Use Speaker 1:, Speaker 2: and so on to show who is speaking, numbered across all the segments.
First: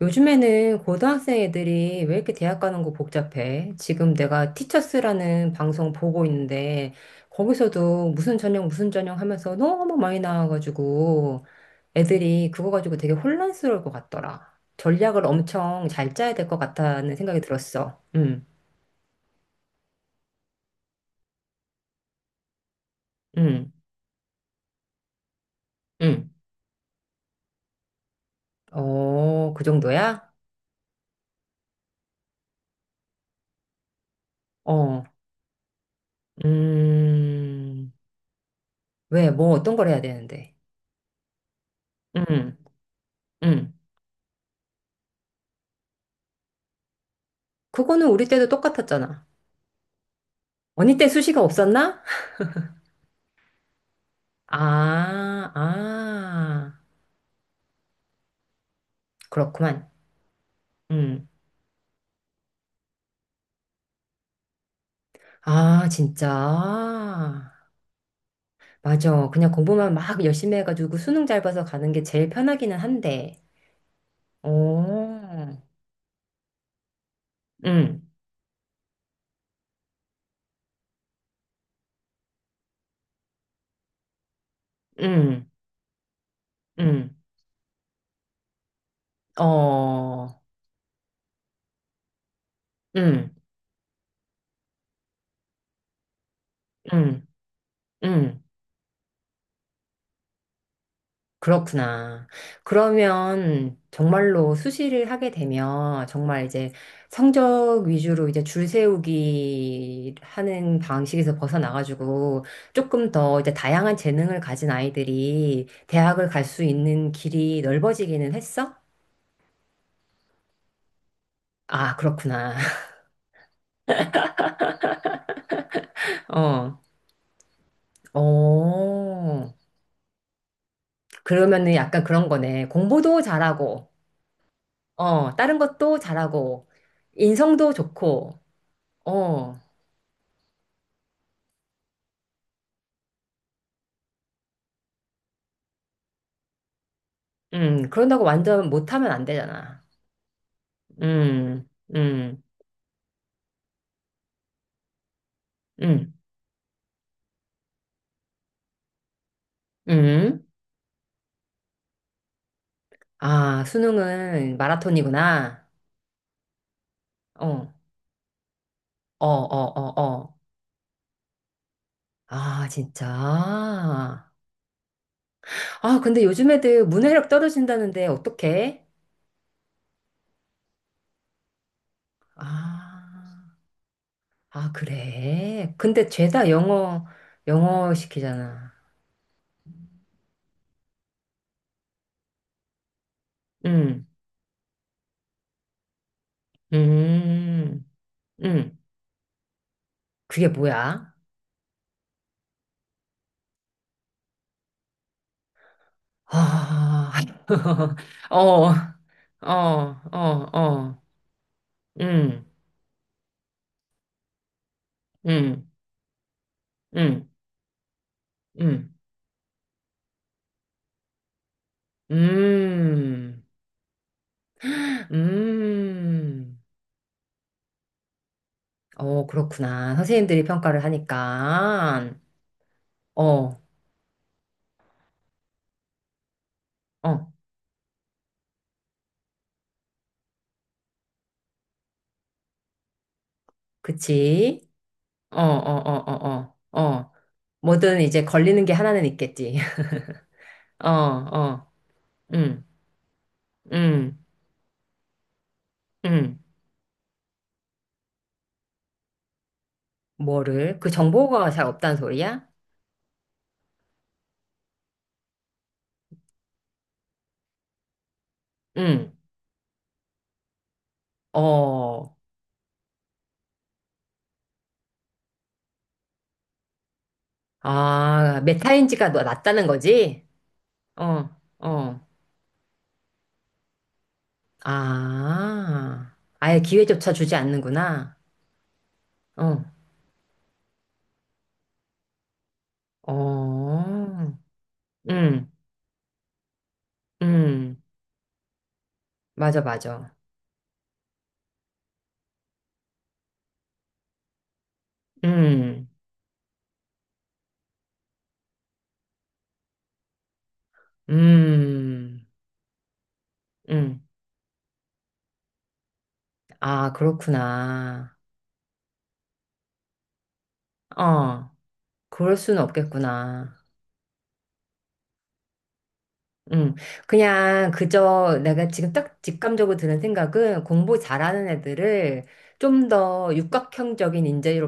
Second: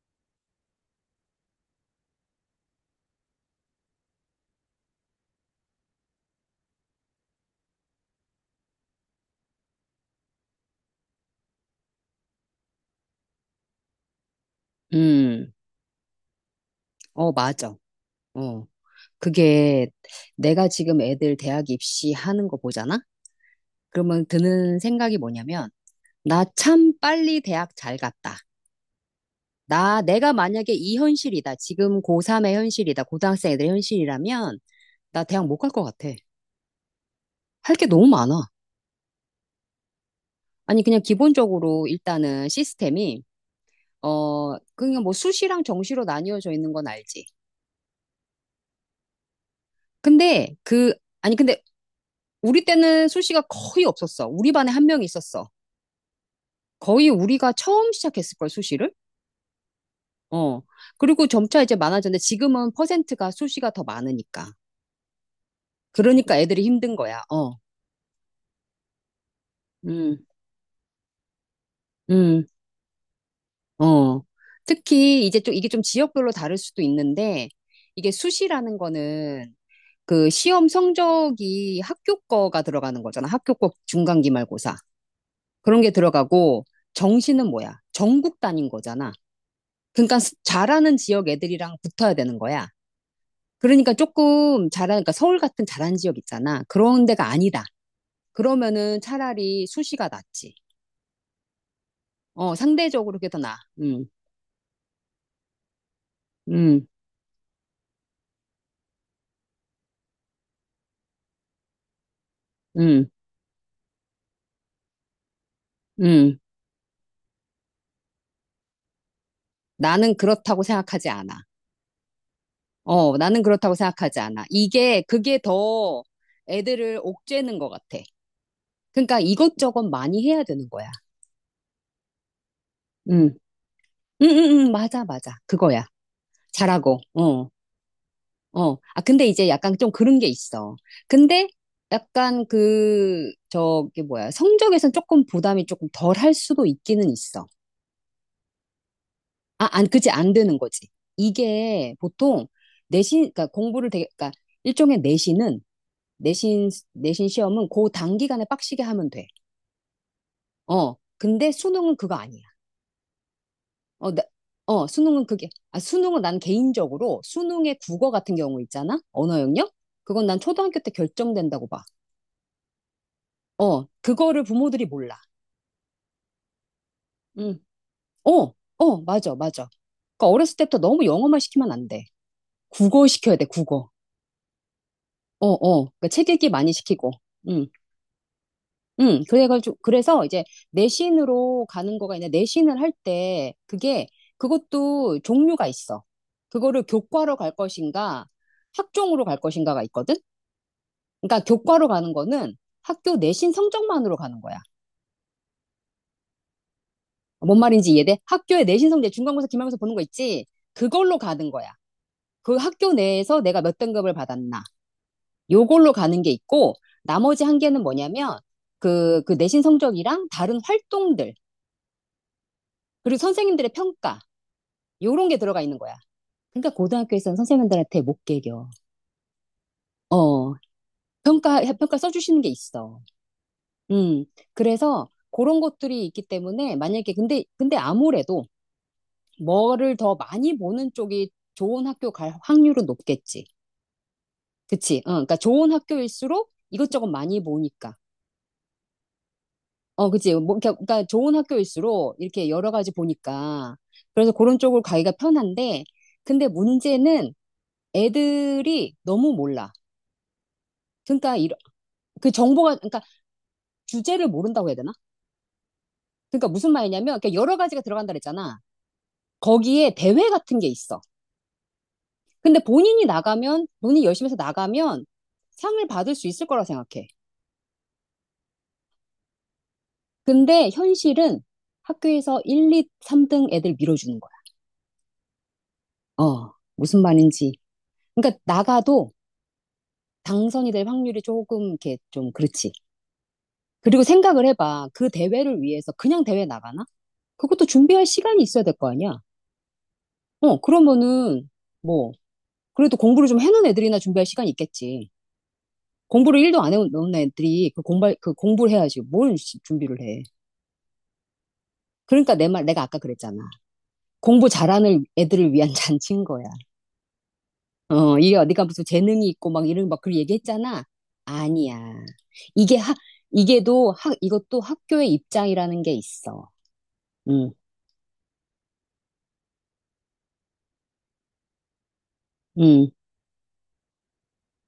Speaker 1: 요즘에는 고등학생 애들이 왜 이렇게 대학 가는 거 복잡해? 지금 내가 티처스라는 방송 보고 있는데 거기서도 무슨 전형 무슨 전형 하면서 너무 많이 나와가지고 애들이 그거 가지고 되게 혼란스러울 것 같더라. 전략을
Speaker 2: 음,
Speaker 1: 엄청 잘 짜야 될 것 같다는
Speaker 2: 어,
Speaker 1: 생각이
Speaker 2: 맞아.
Speaker 1: 들었어. 응,
Speaker 2: 어. 그게 내가 지금 애들 대학 입시하는 거 보잖아?
Speaker 1: 응,
Speaker 2: 그러면 드는 생각이 뭐냐면,
Speaker 1: 응.
Speaker 2: 나 참 빨리 대학 잘 갔다.
Speaker 1: 어, 그
Speaker 2: 나,
Speaker 1: 정도야?
Speaker 2: 내가 만약에 이 현실이다. 지금 고3의 현실이다. 고등학생 애들 현실이라면,
Speaker 1: 어,
Speaker 2: 나 대학 못 갈 것 같아. 할 게
Speaker 1: 음,
Speaker 2: 너무 많아.
Speaker 1: 왜, 뭐 어떤 걸 해야 되는데?
Speaker 2: 아니, 그냥 기본적으로 일단은
Speaker 1: 응,
Speaker 2: 시스템이,
Speaker 1: 응.
Speaker 2: 어, 그냥 뭐 수시랑 정시로 나뉘어져 있는 건 알지.
Speaker 1: 그거는 우리 때도 똑같았잖아.
Speaker 2: 근데
Speaker 1: 언니 때
Speaker 2: 아니,
Speaker 1: 수시가
Speaker 2: 근데
Speaker 1: 없었나?
Speaker 2: 우리 때는 수시가 거의 없었어. 우리 반에 한 명
Speaker 1: 아,
Speaker 2: 있었어.
Speaker 1: 아,
Speaker 2: 거의 우리가 처음 시작했을걸, 수시를?
Speaker 1: 그렇구만.
Speaker 2: 어. 그리고
Speaker 1: 음.
Speaker 2: 점차 이제 많아졌는데 지금은 퍼센트가 수시가 더 많으니까.
Speaker 1: 아,
Speaker 2: 그러니까 애들이 힘든
Speaker 1: 진짜.
Speaker 2: 거야. 어.
Speaker 1: 맞아. 그냥 공부만 막
Speaker 2: 음,
Speaker 1: 열심히 해가지고 수능 잘 봐서 가는 게 제일
Speaker 2: 음,
Speaker 1: 편하기는 한데.
Speaker 2: 어.
Speaker 1: 오,
Speaker 2: 특히 이제 좀 이게 좀 지역별로 다를 수도 있는데
Speaker 1: 음,
Speaker 2: 이게 수시라는 거는 그 시험 성적이 학교 거가 들어가는 거잖아. 학교 거 중간기말고사.
Speaker 1: 음,
Speaker 2: 그런 게 들어가고
Speaker 1: 음,
Speaker 2: 정시는 뭐야? 전국 단위인 거잖아. 그러니까
Speaker 1: 어,
Speaker 2: 잘하는 지역 애들이랑 붙어야 되는 거야.
Speaker 1: 음,
Speaker 2: 그러니까 조금 잘하 그러니까 서울 같은 잘한 지역 있잖아. 그런
Speaker 1: 음,
Speaker 2: 데가 아니다.
Speaker 1: 음.
Speaker 2: 그러면은 차라리 수시가 낫지.
Speaker 1: 그렇구나.
Speaker 2: 어, 상대적으로 그게 더 나아.
Speaker 1: 그러면 정말로 수시를 하게 되면 정말 이제
Speaker 2: 음,
Speaker 1: 성적 위주로 이제 줄 세우기 하는 방식에서 벗어나가지고
Speaker 2: 음,
Speaker 1: 조금 더 이제 다양한 재능을 가진 아이들이 대학을
Speaker 2: 음.
Speaker 1: 갈 수 있는 길이 넓어지기는 했어?
Speaker 2: 나는 그렇다고 생각하지 않아.
Speaker 1: 아, 그렇구나.
Speaker 2: 어, 나는 그렇다고 생각하지 않아. 그게 더
Speaker 1: 어,
Speaker 2: 애들을 옥죄는 것 같아. 그러니까
Speaker 1: 어.
Speaker 2: 이것저것 많이 해야 되는 거야.
Speaker 1: 그러면은 약간 그런 거네. 공부도
Speaker 2: 음,
Speaker 1: 잘하고,
Speaker 2: 맞아,
Speaker 1: 어,
Speaker 2: 맞아.
Speaker 1: 다른
Speaker 2: 그거야.
Speaker 1: 것도 잘하고,
Speaker 2: 잘하고, 어.
Speaker 1: 인성도 좋고,
Speaker 2: 어, 아, 근데 이제
Speaker 1: 어.
Speaker 2: 약간 좀 그런 게 있어. 근데 약간 그, 저기 뭐야, 성적에선 조금 부담이 조금 덜 할 수도 있기는 있어.
Speaker 1: 그런다고 완전 못하면 안
Speaker 2: 아,
Speaker 1: 되잖아.
Speaker 2: 안, 그지, 안 되는 거지.
Speaker 1: 음,
Speaker 2: 이게
Speaker 1: 음,
Speaker 2: 보통 내신, 그러니까 공부를 되게, 그러니까 일종의 내신은,
Speaker 1: 음,
Speaker 2: 내신 시험은 그 단기간에 빡시게 하면 돼.
Speaker 1: 음.
Speaker 2: 어, 근데 수능은 그거 아니야.
Speaker 1: 아,
Speaker 2: 어,
Speaker 1: 수능은
Speaker 2: 어, 수능은 그게,
Speaker 1: 마라톤이구나.
Speaker 2: 아, 수능은 난 개인적으로
Speaker 1: 어, 어,
Speaker 2: 수능의 국어 같은 경우 있잖아?
Speaker 1: 어,
Speaker 2: 언어 영역?
Speaker 1: 어,
Speaker 2: 그건
Speaker 1: 어.
Speaker 2: 난 초등학교 때 결정된다고 봐.
Speaker 1: 아, 진짜.
Speaker 2: 어,
Speaker 1: 아,
Speaker 2: 그거를 부모들이 몰라.
Speaker 1: 근데 요즘 애들 문해력
Speaker 2: 응.
Speaker 1: 떨어진다는데
Speaker 2: 어,
Speaker 1: 어떡해?
Speaker 2: 어, 맞아, 맞아. 그러니까 어렸을 때부터 너무 영어만 시키면 안 돼.
Speaker 1: 아,
Speaker 2: 국어 시켜야 돼, 국어.
Speaker 1: 아,
Speaker 2: 어,
Speaker 1: 그래.
Speaker 2: 어. 그러니까
Speaker 1: 근데
Speaker 2: 책
Speaker 1: 죄다
Speaker 2: 읽기 많이
Speaker 1: 영어,
Speaker 2: 시키고. 응,
Speaker 1: 영어 시키잖아.
Speaker 2: 응. 그래가지고, 그래서 이제 내신으로 가는 거가 있는데, 내신을 할 때,
Speaker 1: 음,
Speaker 2: 그게, 그것도 종류가 있어. 그거를 교과로 갈
Speaker 1: 음,
Speaker 2: 것인가,
Speaker 1: 음.
Speaker 2: 학종으로 갈 것인가가 있거든?
Speaker 1: 그게 뭐야?
Speaker 2: 그러니까 교과로 가는 거는 학교 내신 성적만으로 가는 거야.
Speaker 1: 아,
Speaker 2: 뭔 말인지 이해돼? 학교의
Speaker 1: 어,
Speaker 2: 내신 성적, 중간고사, 기말고사 보는
Speaker 1: 어,
Speaker 2: 거
Speaker 1: 어,
Speaker 2: 있지?
Speaker 1: 어.
Speaker 2: 그걸로 가는 거야.
Speaker 1: 음,
Speaker 2: 그 학교 내에서 내가 몇 등급을 받았나.
Speaker 1: 음,
Speaker 2: 요걸로 가는 게 있고,
Speaker 1: 음,
Speaker 2: 나머지 한 개는 뭐냐면,
Speaker 1: 음, 음,
Speaker 2: 그 내신 성적이랑 다른 활동들, 그리고
Speaker 1: 음.
Speaker 2: 선생님들의 평가,
Speaker 1: 음,
Speaker 2: 요런 게 들어가 있는 거야.
Speaker 1: 음.
Speaker 2: 그러니까 고등학교에서는 선생님들한테 못 개겨.
Speaker 1: 어, 그렇구나. 선생님들이
Speaker 2: 어,
Speaker 1: 평가를
Speaker 2: 평가
Speaker 1: 하니까.
Speaker 2: 써주시는 게 있어.
Speaker 1: 어,
Speaker 2: 음, 그래서 그런 것들이 있기 때문에 만약에,
Speaker 1: 어,
Speaker 2: 근데 아무래도 뭐를 더 많이 보는 쪽이 좋은 학교 갈 확률은 높겠지.
Speaker 1: 그치?
Speaker 2: 그치? 어, 그러니까
Speaker 1: 어, 어,
Speaker 2: 좋은
Speaker 1: 어,
Speaker 2: 학교일수록
Speaker 1: 어, 어,
Speaker 2: 이것저것
Speaker 1: 어.
Speaker 2: 많이 보니까.
Speaker 1: 뭐든 이제 걸리는 게 하나는 있겠지.
Speaker 2: 어, 그치. 뭐,
Speaker 1: 어,
Speaker 2: 그러니까 좋은
Speaker 1: 어,
Speaker 2: 학교일수록 이렇게
Speaker 1: 음,
Speaker 2: 여러 가지 보니까.
Speaker 1: 음,
Speaker 2: 그래서 그런 쪽으로 가기가 편한데,
Speaker 1: 음.
Speaker 2: 근데 문제는 애들이 너무 몰라.
Speaker 1: 뭐를? 그
Speaker 2: 그러니까
Speaker 1: 정보가 잘 없다는
Speaker 2: 그
Speaker 1: 소리야?
Speaker 2: 정보가 그러니까 주제를 모른다고 해야 되나? 그러니까 무슨 말이냐면 그러니까 여러 가지가 들어간다 그랬잖아.
Speaker 1: 음,
Speaker 2: 거기에 대회 같은 게 있어.
Speaker 1: 어.
Speaker 2: 근데 본인이 나가면 본인이 열심히 해서 나가면 상을 받을 수 있을 거라 생각해.
Speaker 1: 아, 메타인지가 낮다는 거지?
Speaker 2: 근데
Speaker 1: 어,
Speaker 2: 현실은
Speaker 1: 어.
Speaker 2: 학교에서 1, 2, 3등 애들 밀어주는 거야.
Speaker 1: 아,
Speaker 2: 어,
Speaker 1: 아예
Speaker 2: 무슨
Speaker 1: 기회조차 주지
Speaker 2: 말인지.
Speaker 1: 않는구나.
Speaker 2: 그러니까 나가도
Speaker 1: 어,
Speaker 2: 당선이 될 확률이 조금 이렇게 좀 그렇지. 그리고
Speaker 1: 어,
Speaker 2: 생각을 해봐. 그
Speaker 1: 음,
Speaker 2: 대회를 위해서 그냥 대회 나가나? 그것도
Speaker 1: 음,
Speaker 2: 준비할 시간이 있어야 될 거 아니야?
Speaker 1: 맞아, 맞아.
Speaker 2: 어, 그러면은 뭐 그래도 공부를 좀 해놓은 애들이나 준비할 시간이 있겠지.
Speaker 1: 음,
Speaker 2: 공부를 일도안 해놓은 애들이 그 공부 그 공부를 해야지 뭘 준비를 해.
Speaker 1: 음,
Speaker 2: 그러니까 내 말 내가 아까 그랬잖아.
Speaker 1: 음.
Speaker 2: 공부 잘하는 애들을 위한 잔치인 거야.
Speaker 1: 아, 그렇구나.
Speaker 2: 어, 이게 어디가 무슨 재능이 있고 막 이런 막 그런 얘기했잖아.
Speaker 1: 어,
Speaker 2: 아니야.
Speaker 1: 그럴 수는
Speaker 2: 이게 학,
Speaker 1: 없겠구나.
Speaker 2: 이게도 이것도 학교의 입장이라는 게 있어.
Speaker 1: 음,
Speaker 2: 응,
Speaker 1: 그냥 그저 내가 지금 딱 직감적으로 드는 생각은 공부 잘하는 애들을 좀
Speaker 2: 응.
Speaker 1: 더 육각형적인 인재로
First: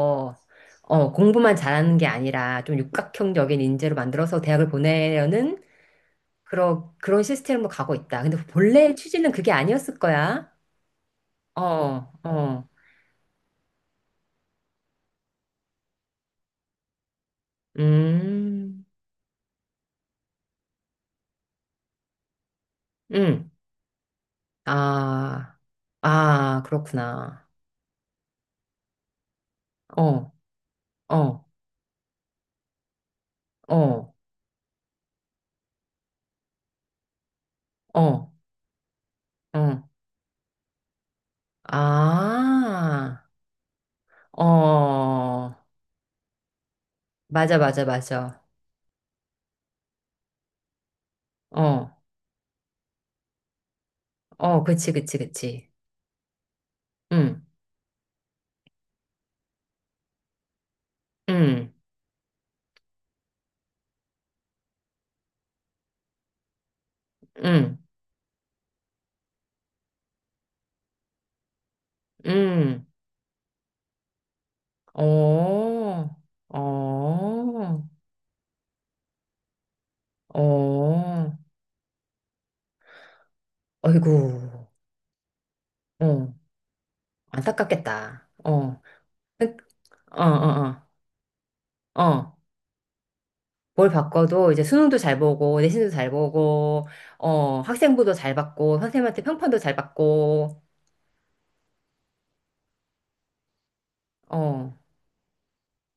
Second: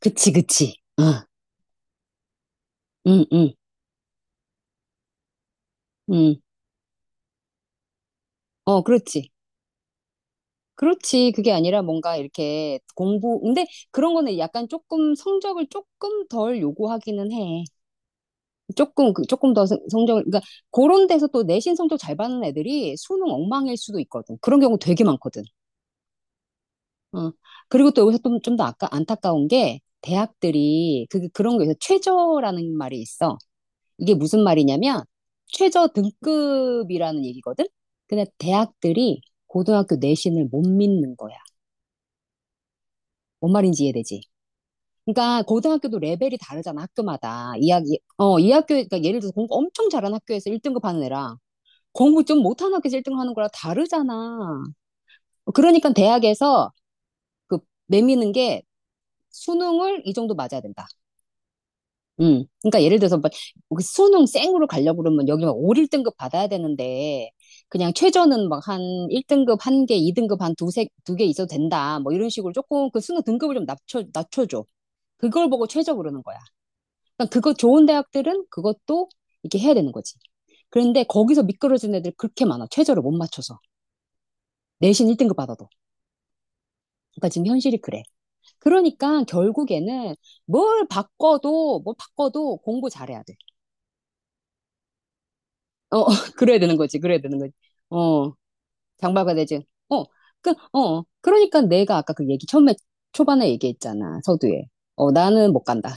Speaker 2: 그치, 그치.
Speaker 1: 어,
Speaker 2: 어,
Speaker 1: 공부만 잘하는 게 아니라 좀
Speaker 2: 응, 응,
Speaker 1: 육각형적인 인재로 만들어서 대학을 보내려는
Speaker 2: 응.
Speaker 1: 그런 그런 시스템으로 가고 있다. 근데
Speaker 2: 어,
Speaker 1: 본래
Speaker 2: 그렇지.
Speaker 1: 취지는 그게 아니었을 거야.
Speaker 2: 그렇지. 그게 아니라
Speaker 1: 어,
Speaker 2: 뭔가
Speaker 1: 어,
Speaker 2: 이렇게 공부, 근데 그런 거는 약간 조금 성적을 조금 덜 요구하기는 해.
Speaker 1: 음,
Speaker 2: 조금, 조금 더 성적을, 그러니까 그런 데서 또 내신 성적 잘 받는 애들이 수능
Speaker 1: 음,
Speaker 2: 엉망일 수도 있거든. 그런 경우 되게 많거든.
Speaker 1: 아, 아,
Speaker 2: 어.
Speaker 1: 그렇구나.
Speaker 2: 그리고 또 여기서 좀 더 아까 안타까운 게
Speaker 1: 어,
Speaker 2: 대학들이
Speaker 1: 어,
Speaker 2: 그런 거에서 최저라는 말이 있어.
Speaker 1: 어,
Speaker 2: 이게 무슨 말이냐면 최저 등급이라는 얘기거든? 근데
Speaker 1: 어,
Speaker 2: 대학들이
Speaker 1: 어.
Speaker 2: 고등학교 내신을 못 믿는 거야.
Speaker 1: 아,
Speaker 2: 뭔 말인지 이해되지? 그러니까
Speaker 1: 어,
Speaker 2: 고등학교도 레벨이 다르잖아, 학교마다.
Speaker 1: 맞아, 맞아,
Speaker 2: 어,
Speaker 1: 맞아.
Speaker 2: 이 학교, 그러니까 예를 들어서 공부 엄청 잘하는 학교에서 1등급 하는 애랑
Speaker 1: 어,
Speaker 2: 공부 좀 못하는 학교에서 1등 급 하는 거랑 다르잖아.
Speaker 1: 어, 그치, 그치, 그치.
Speaker 2: 그러니까 대학에서
Speaker 1: 응,
Speaker 2: 그 내미는 게 수능을 이 정도 맞아야 된다.
Speaker 1: 응,
Speaker 2: 음. 그러니까 예를 들어서 막 수능 쌩으로 가려고 그러면 여기 막 5, 1등급 받아야 되는데
Speaker 1: 응,
Speaker 2: 그냥 최저는 막 한 1등급 한 개, 2등급 한 두세 두 개 있어도 된다. 뭐 이런 식으로
Speaker 1: 응,
Speaker 2: 조금 그 수능 등급을 좀 낮춰줘. 그걸 보고
Speaker 1: 어,
Speaker 2: 최저 그러는 거야. 그러니까 그거
Speaker 1: 어,
Speaker 2: 좋은 대학들은 그것도 이렇게 해야 되는 거지. 그런데
Speaker 1: 어,
Speaker 2: 거기서 미끄러진 애들 그렇게 많아. 최저를 못 맞춰서.
Speaker 1: 어이구,
Speaker 2: 내신 1등급 받아도.
Speaker 1: 어,
Speaker 2: 그러니까 지금 현실이 그래.
Speaker 1: 안타깝겠다. 어,
Speaker 2: 그러니까
Speaker 1: 그-
Speaker 2: 결국에는
Speaker 1: 어, 어,
Speaker 2: 뭘
Speaker 1: 어, 어.
Speaker 2: 바꿔도 공부 잘해야 돼.
Speaker 1: 뭘 바꿔도 이제 수능도 잘 보고, 내신도
Speaker 2: 어,
Speaker 1: 잘
Speaker 2: 그래야 되는
Speaker 1: 보고,
Speaker 2: 거지. 그래야 되는 거지.
Speaker 1: 어, 학생부도
Speaker 2: 어,
Speaker 1: 잘 받고, 선생님한테
Speaker 2: 장발가
Speaker 1: 평판도
Speaker 2: 되지.
Speaker 1: 잘
Speaker 2: 어, 그,
Speaker 1: 받고,
Speaker 2: 어, 그러니까 내가 아까 그 얘기 처음에 초반에 얘기했잖아. 서두에.
Speaker 1: 어,
Speaker 2: 어, 나는 못 간다.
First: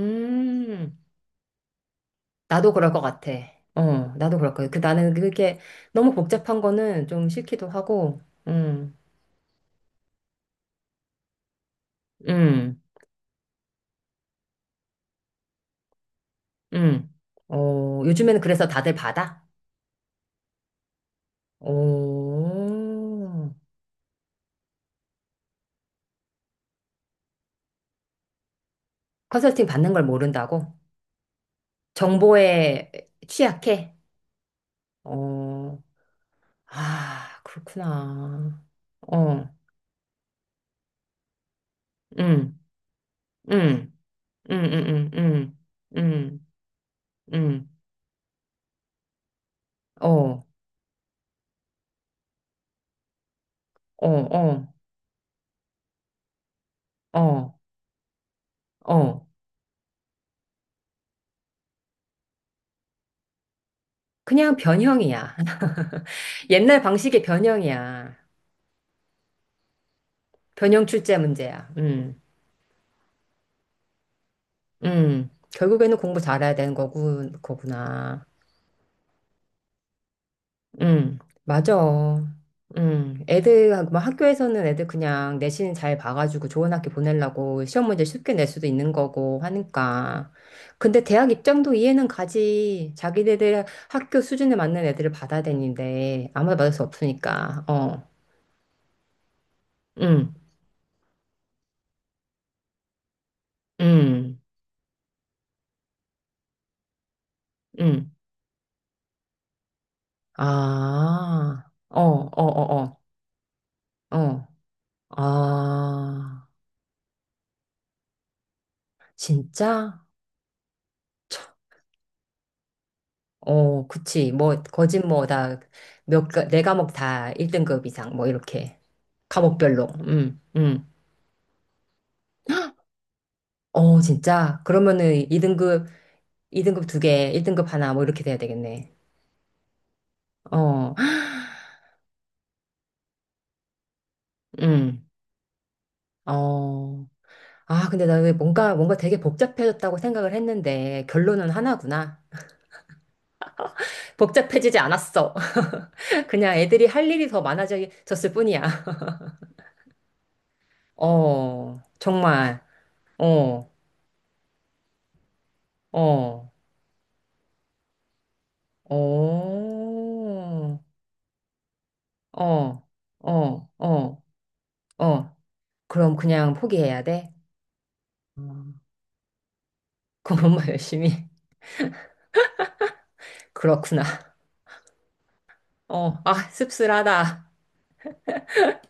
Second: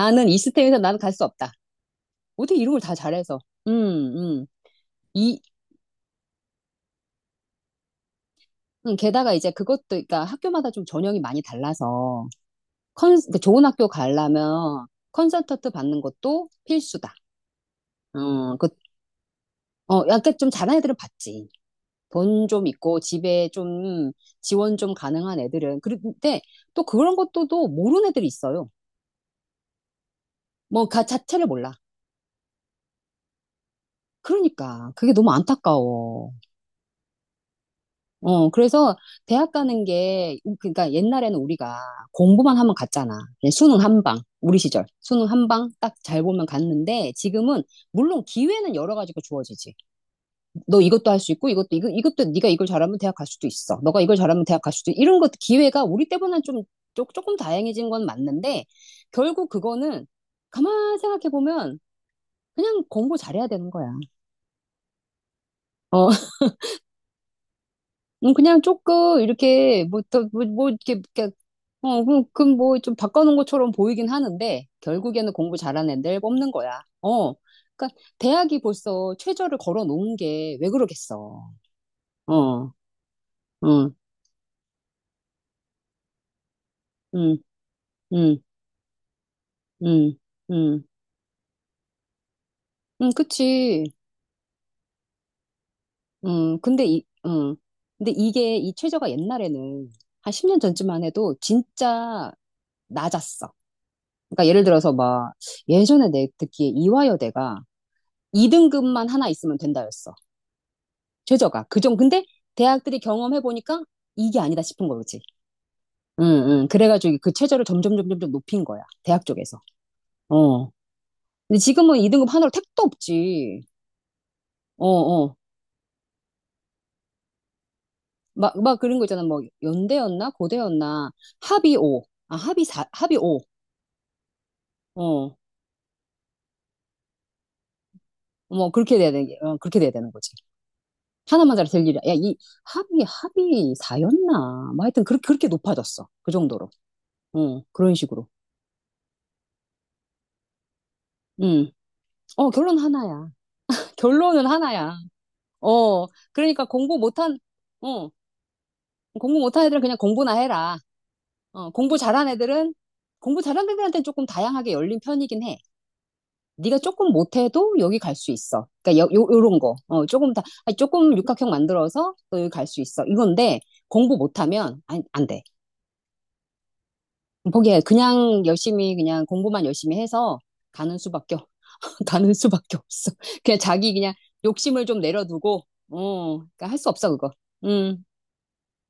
Speaker 2: 나는 이 스템에서 나는 갈 수 없다. 어떻게
Speaker 1: 나도
Speaker 2: 이름을
Speaker 1: 그럴
Speaker 2: 다
Speaker 1: 것 같아.
Speaker 2: 잘해서.
Speaker 1: 어,
Speaker 2: 음,
Speaker 1: 나도
Speaker 2: 음.
Speaker 1: 그럴 거야. 그 나는
Speaker 2: 이,
Speaker 1: 그게 너무 복잡한 거는 좀 싫기도 하고, 음,
Speaker 2: 게다가 이제 그것도, 그러니까 학교마다 좀 전형이 많이 달라서
Speaker 1: 음,
Speaker 2: 그 좋은 학교 가려면 설턴트 받는 것도
Speaker 1: 음.
Speaker 2: 필수다.
Speaker 1: 어, 요즘에는
Speaker 2: 어,
Speaker 1: 그래서
Speaker 2: 그,
Speaker 1: 다들 받아?
Speaker 2: 어, 약간 좀 잘하는 애들은 받지 돈 좀 있고 집에
Speaker 1: 오,
Speaker 2: 좀 지원 좀 가능한 애들은 그런데 또 그런 것도 또 모르는 애들이 있어요.
Speaker 1: 컨설팅 받는 걸 모른다고?
Speaker 2: 뭐가 자체를 몰라.
Speaker 1: 정보에 취약해?
Speaker 2: 그러니까 그게 너무
Speaker 1: 어,
Speaker 2: 안타까워.
Speaker 1: 아,
Speaker 2: 어
Speaker 1: 그렇구나.
Speaker 2: 그래서 대학
Speaker 1: 어,
Speaker 2: 가는 게 그러니까 옛날에는 우리가 공부만
Speaker 1: 음,
Speaker 2: 하면 갔잖아. 그냥 수능
Speaker 1: 음,
Speaker 2: 한 방.
Speaker 1: 음,
Speaker 2: 우리 시절
Speaker 1: 음, 음,
Speaker 2: 수능 한
Speaker 1: 음,
Speaker 2: 방 딱
Speaker 1: 음,
Speaker 2: 잘 보면 갔는데 지금은
Speaker 1: 음.
Speaker 2: 물론 기회는 여러 가지가 주어지지.
Speaker 1: 어,
Speaker 2: 너 이것도 할 수 있고 이것도 네가 이걸 잘하면 대학 갈 수도 있어. 너가
Speaker 1: 어,
Speaker 2: 이걸 잘하면 대학
Speaker 1: 어,
Speaker 2: 갈 수도 이런 것 기회가 우리 때보다는 좀 조금
Speaker 1: 어,
Speaker 2: 다양해진 건 맞는데
Speaker 1: 어.
Speaker 2: 결국 그거는 가만 생각해 보면 그냥 공부 잘해야 되는 거야.
Speaker 1: 그냥 변형이야.
Speaker 2: 어,
Speaker 1: 옛날 방식의 변형이야.
Speaker 2: 그냥 조금 이렇게 뭐또뭐 뭐뭐
Speaker 1: 변형
Speaker 2: 이렇게
Speaker 1: 출제
Speaker 2: 이렇게
Speaker 1: 문제야.
Speaker 2: 어, 그럼 뭐좀 바꿔놓은 것처럼 보이긴 하는데 결국에는 공부
Speaker 1: 결국에는
Speaker 2: 잘하는 애들
Speaker 1: 공부
Speaker 2: 뽑는
Speaker 1: 잘해야 되는
Speaker 2: 거야.
Speaker 1: 거구,
Speaker 2: 어, 그러니까
Speaker 1: 거구나.
Speaker 2: 대학이 벌써 최저를 걸어 놓은 게 왜
Speaker 1: 음,
Speaker 2: 그러겠어.
Speaker 1: 맞아.
Speaker 2: 어,
Speaker 1: 애들,
Speaker 2: 응,
Speaker 1: 뭐 학교에서는 애들 그냥 내신 잘 봐가지고 좋은 학교
Speaker 2: 응,
Speaker 1: 보내려고 시험 문제 쉽게
Speaker 2: 응.
Speaker 1: 낼 수도 있는 거고
Speaker 2: 음,
Speaker 1: 하니까.
Speaker 2: 음,
Speaker 1: 근데 대학 입장도 이해는 가지. 자기네들
Speaker 2: 그치.
Speaker 1: 학교 수준에 맞는 애들을 받아야 되는데, 아무나 받을 수
Speaker 2: 근데 이,
Speaker 1: 없으니까. 어,
Speaker 2: 근데 이게 이 최저가 옛날에는 한
Speaker 1: 음,
Speaker 2: 10년 전쯤만 해도 진짜 낮았어.
Speaker 1: 음,
Speaker 2: 그러니까 예를 들어서 막 예전에 내 듣기에 이화여대가
Speaker 1: 음.
Speaker 2: 2등급만 하나 있으면 된다였어. 최저가.
Speaker 1: 아,
Speaker 2: 그 정,
Speaker 1: 어,
Speaker 2: 근데
Speaker 1: 어, 어, 어.
Speaker 2: 대학들이 경험해보니까 이게
Speaker 1: 어.
Speaker 2: 아니다 싶은 거지. 응,
Speaker 1: 아,
Speaker 2: 응. 그래가지고 그 최저를 점점, 점점, 점 높인 거야. 대학 쪽에서.
Speaker 1: 진짜?
Speaker 2: 어.
Speaker 1: 참,
Speaker 2: 근데 지금은 2등급 하나로 택도 없지.
Speaker 1: 어, 그치. 뭐, 거짓뭐,
Speaker 2: 어어.
Speaker 1: 다, 몇, 네 과목 다 1등급 이상, 뭐,
Speaker 2: 막
Speaker 1: 이렇게.
Speaker 2: 그런 거 있잖아. 뭐,
Speaker 1: 과목별로.
Speaker 2: 연대였나? 고대였나? 합이 5. 아, 합이 4, 합이 5.
Speaker 1: 어, 진짜? 그러면은
Speaker 2: 어,
Speaker 1: 2등급, 2등급 두 개, 1등급 하나, 뭐, 이렇게 돼야
Speaker 2: 뭐,
Speaker 1: 되겠네.
Speaker 2: 어, 그렇게 돼야 되는 거지.
Speaker 1: 어,
Speaker 2: 하나만 잘 될 일이야. 야, 이 합이 4였나? 뭐, 하여튼,
Speaker 1: 음,
Speaker 2: 그렇게 높아졌어. 그 정도로.
Speaker 1: 어.
Speaker 2: 어,
Speaker 1: 아,
Speaker 2: 그런
Speaker 1: 근데 나
Speaker 2: 식으로.
Speaker 1: 왜 뭔가, 뭔가 되게 복잡해졌다고 생각을 했는데, 결론은
Speaker 2: 음.
Speaker 1: 하나구나.
Speaker 2: 어, 결론 하나야. 결론은
Speaker 1: 복잡해지지
Speaker 2: 하나야.
Speaker 1: 않았어.
Speaker 2: 어,
Speaker 1: 그냥
Speaker 2: 그러니까
Speaker 1: 애들이 할 일이 더
Speaker 2: 어,
Speaker 1: 많아졌을 뿐이야.
Speaker 2: 공부 못한 애들은 그냥 공부나 해라. 어,
Speaker 1: 어,
Speaker 2: 공부 잘한
Speaker 1: 정말.
Speaker 2: 애들은, 공부 잘한
Speaker 1: 어.
Speaker 2: 애들한테는 조금 다양하게 열린 편이긴 해.
Speaker 1: 어,
Speaker 2: 네가 조금 못해도 여기 갈 수 있어. 그러니까 요런
Speaker 1: 어,
Speaker 2: 거. 어, 조금 다, 아니, 조금 육각형 만들어서 너 여기 갈 수
Speaker 1: 어,
Speaker 2: 있어. 이건데
Speaker 1: 어,
Speaker 2: 공부
Speaker 1: 어,
Speaker 2: 못하면 안
Speaker 1: 어.
Speaker 2: 돼.
Speaker 1: 그럼 그냥 포기해야 돼?
Speaker 2: 포기해. 그냥
Speaker 1: 그
Speaker 2: 열심히 그냥 공부만 열심히 해서
Speaker 1: 공부만
Speaker 2: 가는
Speaker 1: 열심히.
Speaker 2: 수밖에 가는 수밖에 없어. 그냥 자기 그냥
Speaker 1: 그렇구나.
Speaker 2: 욕심을 좀 내려두고
Speaker 1: 어,
Speaker 2: 어,
Speaker 1: 아,
Speaker 2: 그러니까 할 수 없어 그거.
Speaker 1: 씁쓸하다.
Speaker 2: 음.